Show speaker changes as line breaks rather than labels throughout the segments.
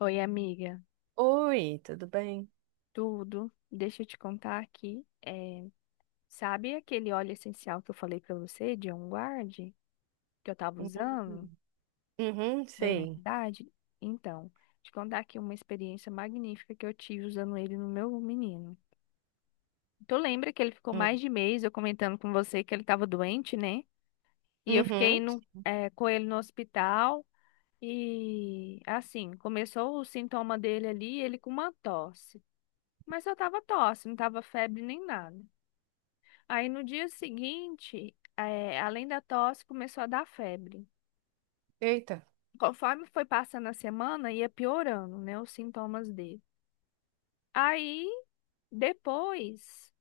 Oi, amiga.
Oi, tudo bem?
Tudo? Deixa eu te contar aqui. Sabe aquele óleo essencial que eu falei pra você, de On Guard, que eu tava
Uhum.
usando,
Uhum,
da
sei.
imunidade? Então, te contar aqui uma experiência magnífica que eu tive usando ele no meu menino. Tu lembra que ele ficou
Hum.
mais de mês eu comentando com você que ele tava doente, né? E eu fiquei
Uhum.
com ele no hospital e, assim, começou o sintoma dele ali, ele com uma tosse. Mas só tava tosse, não tava febre nem nada. Aí no dia seguinte, além da tosse, começou a dar febre.
Eita.
Conforme foi passando a semana, ia piorando, né, os sintomas dele. Aí depois,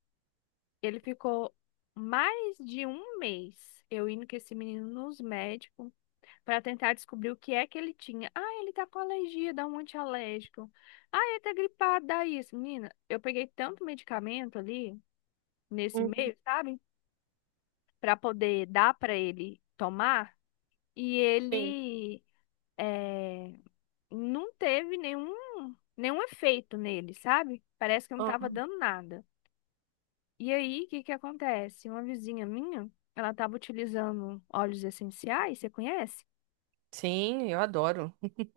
ele ficou mais de um mês eu indo com esse menino nos médicos para tentar descobrir o que é que ele tinha. Ah, ele tá com alergia, dá um antialérgico. Ah, ele tá gripado, dá isso. Menina, eu peguei tanto medicamento ali nesse
Uhum.
mês, sabe? Para poder dar para ele tomar e
Sim.
ele é, não teve nenhum efeito nele, sabe? Parece que não tava
Uhum.
dando nada. E aí, o que que acontece? Uma vizinha minha, ela tava utilizando óleos essenciais, você conhece?
Sim, eu adoro.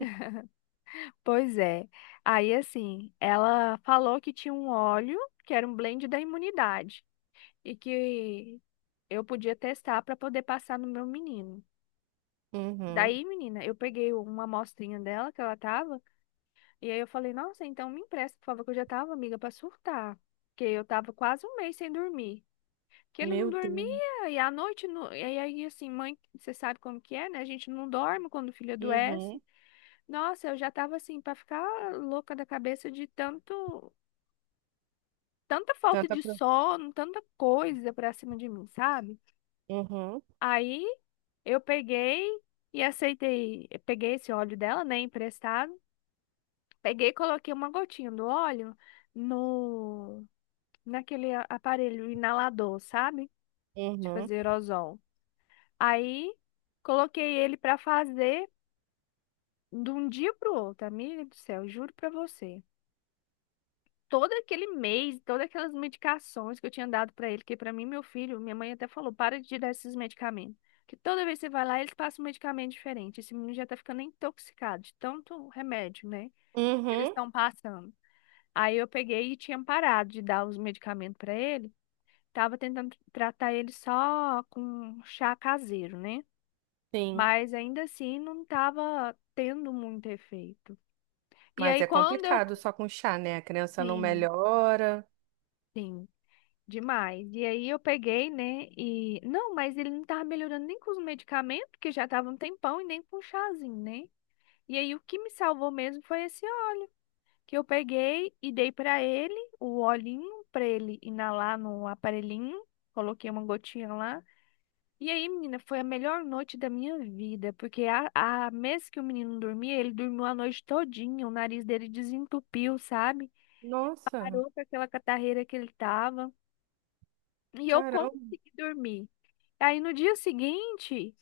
Pois é. Aí, assim, ela falou que tinha um óleo que era um blend da imunidade e que eu podia testar para poder passar no meu menino.
Uhum.
Daí, menina, eu peguei uma amostrinha dela que ela tava. E aí eu falei, nossa, então me empresta, por favor, que eu já tava, amiga, pra surtar. Porque eu tava quase um mês sem dormir. Que ele não
Meu Deus.
dormia, e à noite, não, e aí assim, mãe, você sabe como que é, né? A gente não dorme quando o filho adoece.
Uhum.
Nossa, eu já tava assim, pra ficar louca da cabeça de tanto, tanta falta
Tanta
de
pro...
sono, tanta coisa pra cima de mim, sabe?
Uhum.
Aí eu peguei e aceitei, eu peguei esse óleo dela, né, emprestado. Peguei e coloquei uma gotinha do óleo no naquele aparelho inalador, sabe? De
Uhum.
fazer aerosol. Aí coloquei ele para fazer de um dia pro outro, amiga do céu, juro pra você. Todo aquele mês, todas aquelas medicações que eu tinha dado pra ele, que pra mim, meu filho, minha mãe até falou, para de dar esses medicamentos. Que toda vez que você vai lá, eles passam um medicamento diferente. Esse menino já tá ficando intoxicado de tanto remédio, né? Que eles
Uhum.
estão passando. Aí eu peguei e tinha parado de dar os medicamentos pra ele. Tava tentando tratar ele só com chá caseiro, né?
Sim.
Mas ainda assim não tava tendo muito efeito. E
Mas
aí
é
quando eu.
complicado só com chá, né? A criança não
Sim,
melhora.
sim, demais. E aí eu peguei, né? E. Não, mas ele não tava melhorando nem com os medicamentos, que já tava um tempão, e nem com o chazinho, né? E aí o que me salvou mesmo foi esse óleo que eu peguei e dei pra ele, o olhinho, pra ele inalar no aparelhinho. Coloquei uma gotinha lá. E aí, menina, foi a melhor noite da minha vida, porque a mês que o menino dormia, ele dormiu a noite todinha, o nariz dele desentupiu, sabe?
Nossa,
Parou com aquela catarreira que ele tava. E eu
caramba.
consegui dormir. Aí no dia seguinte,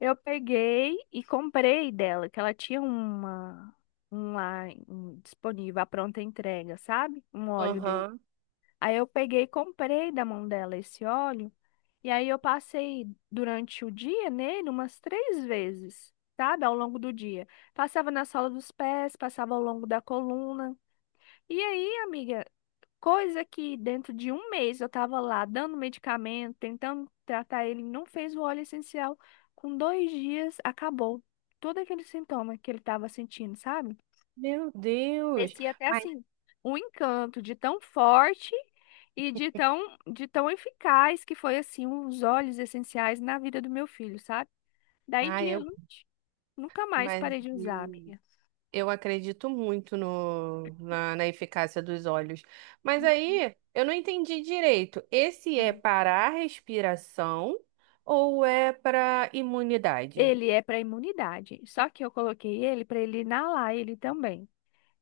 eu peguei e comprei dela, que ela tinha um lá disponível, a pronta entrega, sabe? Um óleo dele.
Aham.
Aí eu peguei e comprei da mão dela esse óleo. E aí eu passei durante o dia nele umas três vezes, sabe? Ao longo do dia. Passava na sola dos pés, passava ao longo da coluna. E aí, amiga, coisa que dentro de um mês eu tava lá dando medicamento, tentando tratar ele, não fez o óleo essencial. Com dois dias, acabou todo aquele sintoma que ele tava sentindo, sabe?
Meu Deus.
Parecia até
Mas,
assim, um encanto de tão forte e de tão eficaz que foi assim, os óleos essenciais na vida do meu filho, sabe? Daí em
ah, eu,
diante, nunca mais
mas
parei de usar,
eu
amiga.
eu acredito muito no, na, na eficácia dos olhos. Mas aí eu não entendi direito. Esse é
Hum.
para a respiração ou é para imunidade?
Ele é para imunidade, só que eu coloquei ele para ele inalar ele também,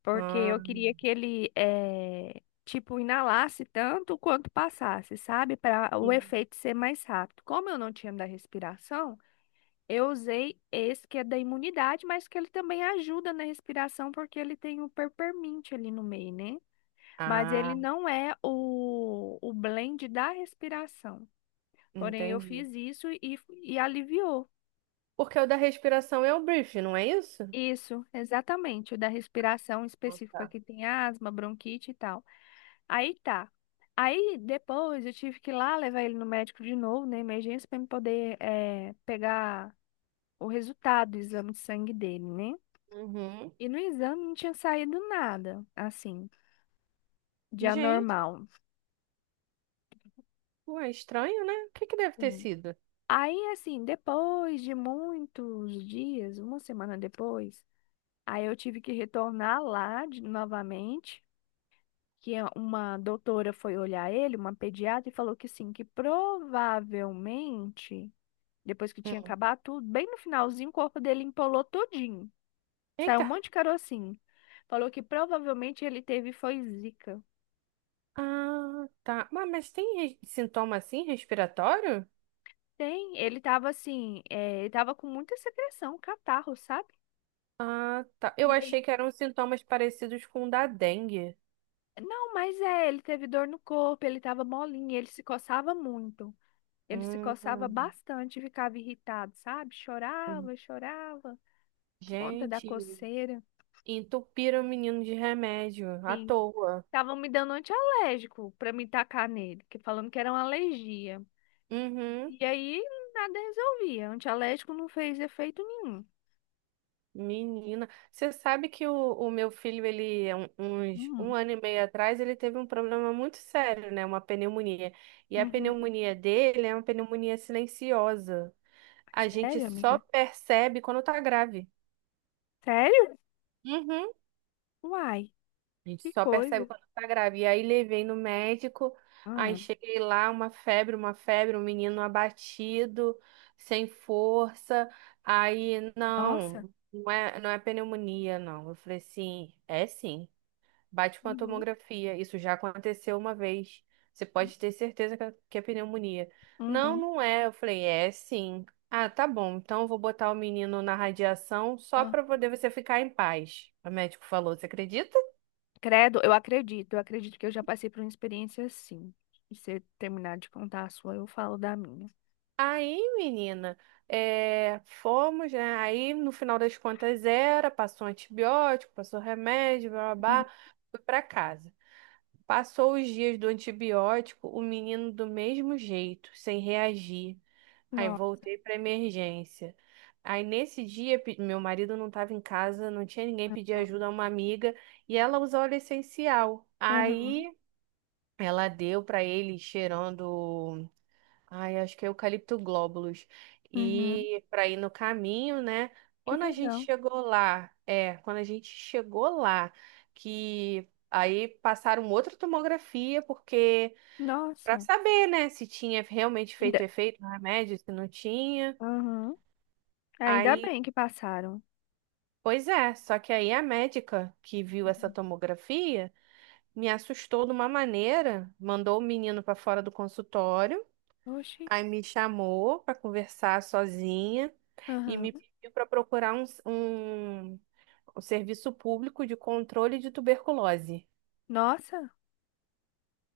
porque
Ah,
eu queria que ele tipo inalasse tanto quanto passasse, sabe? Para o
sim.
efeito ser mais rápido. Como eu não tinha da respiração, eu usei esse que é da imunidade, mas que ele também ajuda na respiração porque ele tem o peppermint ali no meio, né? Mas ele
Ah,
não é o blend da respiração. Porém, eu
entendi.
fiz isso e aliviou.
Porque o da respiração é o brief, não é isso?
Isso, exatamente, o da respiração específico para quem tem asma, bronquite e tal. Aí tá. Aí depois eu tive que ir lá levar ele no médico de novo, na emergência, para me poder pegar o resultado do exame de sangue dele, né?
Uhum.
E no exame não tinha saído nada, assim, de
Gente,
anormal.
ué, estranho, né? O que deve ter
Hum.
sido?
Aí, assim, depois de muitos dias, uma semana depois, aí eu tive que retornar lá novamente, que uma doutora foi olhar ele, uma pediatra, e falou que sim, que provavelmente, depois que tinha
Hum.
acabado tudo, bem no finalzinho, o corpo dele empolou todinho. Saiu um
Eita.
monte de carocinho. Falou que provavelmente ele teve foi zika.
Ah, tá. Mas tem sintoma assim respiratório?
Tem, ele tava assim, ele tava com muita secreção, catarro, sabe?
Ah, tá.
E
Eu
aí,
achei que eram sintomas parecidos com o da dengue.
não, mas ele teve dor no corpo, ele tava molinho, ele se coçava muito. Ele se coçava
Hum.
bastante, ficava irritado, sabe? Chorava, chorava por conta da
Gente,
coceira.
entupiram o menino de remédio à
Sim,
toa.
estavam me dando antialérgico pra me tacar nele, que falando que era uma alergia.
Uhum,
E aí nada resolvia, antialérgico não fez efeito nenhum.
menina. Você sabe que o meu filho, ele, uns um
Hum.
ano e meio atrás, ele teve um problema muito sério, né? Uma pneumonia. E a
Uhum.
pneumonia dele é uma pneumonia silenciosa. A gente
Sério,
só
amiga?
percebe quando tá grave.
Sério?
Uhum.
Uai,
A gente
que
só percebe
coisa.
quando tá grávida. E aí levei no médico, aí
Hum,
cheguei lá, uma febre, um menino abatido, sem força. Aí,
nossa.
não, não é pneumonia, não. Eu falei, sim, é sim. Bate com a
Uhum.
tomografia. Isso já aconteceu uma vez. Você pode ter certeza que é pneumonia. Não,
Uhum.
não é. Eu falei, é sim. Ah, tá bom. Então eu vou botar o menino na radiação só
Ah.
para poder você ficar em paz. O médico falou, você acredita?
Credo, eu acredito que eu já passei por uma experiência assim. E se você terminar de contar a sua, eu falo da minha.
Aí, menina, é, fomos, né? Aí, no final das contas, era, passou antibiótico, passou remédio, blá, blá,
Uhum.
blá, fui pra casa. Passou os dias do antibiótico, o menino do mesmo jeito, sem reagir. Aí
Nossa.
voltei pra emergência. Aí nesse dia, meu marido não estava em casa, não tinha ninguém pedir ajuda a uma amiga, e ela usou óleo essencial.
Uhum.
Aí ela deu pra ele cheirando. Ai, acho que é eucalipto glóbulos.
Uhum.
E para ir no caminho, né?
Que
Quando a gente
legal.
chegou lá, que aí passaram outra tomografia, porque para
Nossa.
saber, né, se tinha realmente
Ainda.
feito efeito no remédio, se não tinha.
Uhum. Ainda
Aí,
bem que passaram.
pois é, só que aí a médica que viu essa
Uhum.
tomografia me assustou de uma maneira, mandou o menino para fora do consultório.
Oxi.
Aí me chamou para conversar sozinha e
Uhum.
me pediu para procurar um serviço público de controle de tuberculose.
Nossa.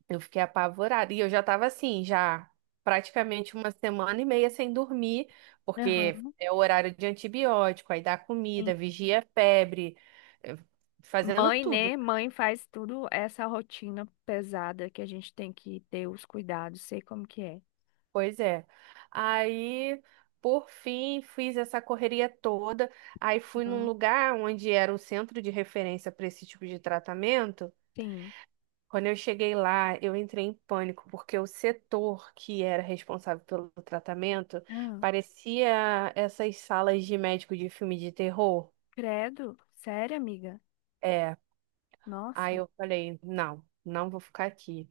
Eu fiquei apavorada e eu já estava assim, já praticamente uma semana e meia sem dormir, porque
Uhum.
é o horário de antibiótico, aí dá
Sim.
comida, vigia a febre, eh, fazendo
Mãe,
tudo.
né? Mãe faz tudo essa rotina pesada que a gente tem que ter os cuidados, sei como que é.
Pois é. Aí, por fim, fiz essa correria toda. Aí fui num
Uhum.
lugar onde era o centro de referência para esse tipo de tratamento.
Sim.
Quando eu cheguei lá, eu entrei em pânico, porque o setor que era responsável pelo tratamento
Ah,
parecia essas salas de médico de filme de terror.
credo. Sério, amiga?
É. Aí
Nossa.
eu falei, não, não vou ficar aqui.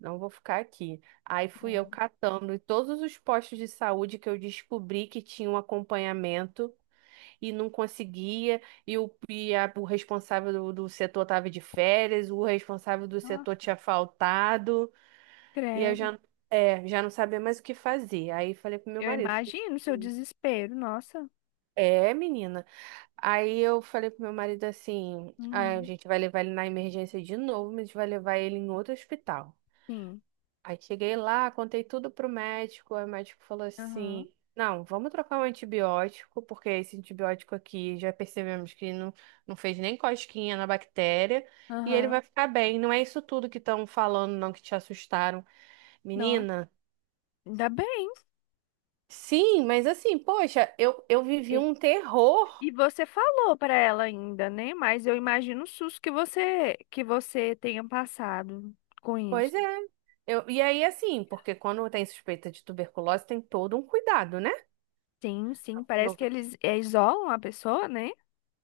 Não vou ficar aqui. Aí fui eu
Credo.
catando em todos os postos de saúde que eu descobri que tinha um acompanhamento e não conseguia, e o, o responsável do setor estava de férias, o responsável do setor
Nossa.
tinha faltado, e eu
Credo.
já, é, já não sabia mais o que fazer. Aí falei pro meu
Eu
marido, falei,
imagino o seu
assim,
desespero. Nossa.
é, menina. Aí eu falei pro meu marido assim, "Ah, a
Uhum.
gente vai levar ele na emergência de novo, mas a gente vai levar ele em outro hospital."
Sim.
Aí cheguei lá, contei tudo pro médico, aí o médico falou
Aham.
assim: "Não, vamos trocar um antibiótico, porque esse antibiótico aqui já percebemos que não, não fez nem cosquinha na bactéria, e ele
Aham.
vai ficar bem. Não é isso tudo que estão falando, não, que te assustaram."
Nossa.
Menina,
Ainda bem.
sim, mas assim, poxa, eu vivi
E,
um terror.
e você falou para ela ainda, né? Mas eu imagino o susto que você tenha passado com isso.
Pois é. Eu, e aí, assim, porque quando tem suspeita de tuberculose, tem todo um cuidado, né?
Sim, sim. Parece que eles isolam a pessoa, né?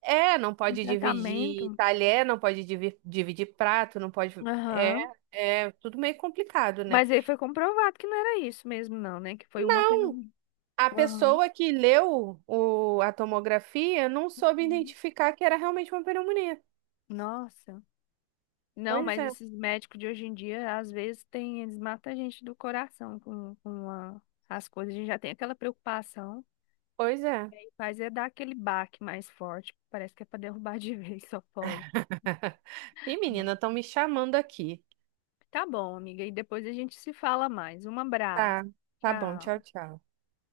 É, não
Em
pode dividir
tratamento.
talher, não pode dividir prato, não pode. É,
Aham.
é tudo meio complicado, né?
Mas aí foi comprovado que não era isso mesmo, não, né? Que foi uma apenas.
A
Aham.
pessoa que leu o, a tomografia não soube
Uhum.
identificar que era realmente uma pneumonia.
Nossa. Não,
Pois
mas
é,
esses médicos de hoje em dia, às vezes, tem, eles matam a gente do coração com as coisas. A gente já tem aquela preocupação,
pois é.
e aí faz é dar aquele baque mais forte. Parece que é para derrubar de vez, só pode.
E
Não.
menina, estão me chamando aqui.
Tá bom, amiga, e depois a gente se fala mais. Um abraço.
Tá, tá bom,
Tchau.
tchau, tchau.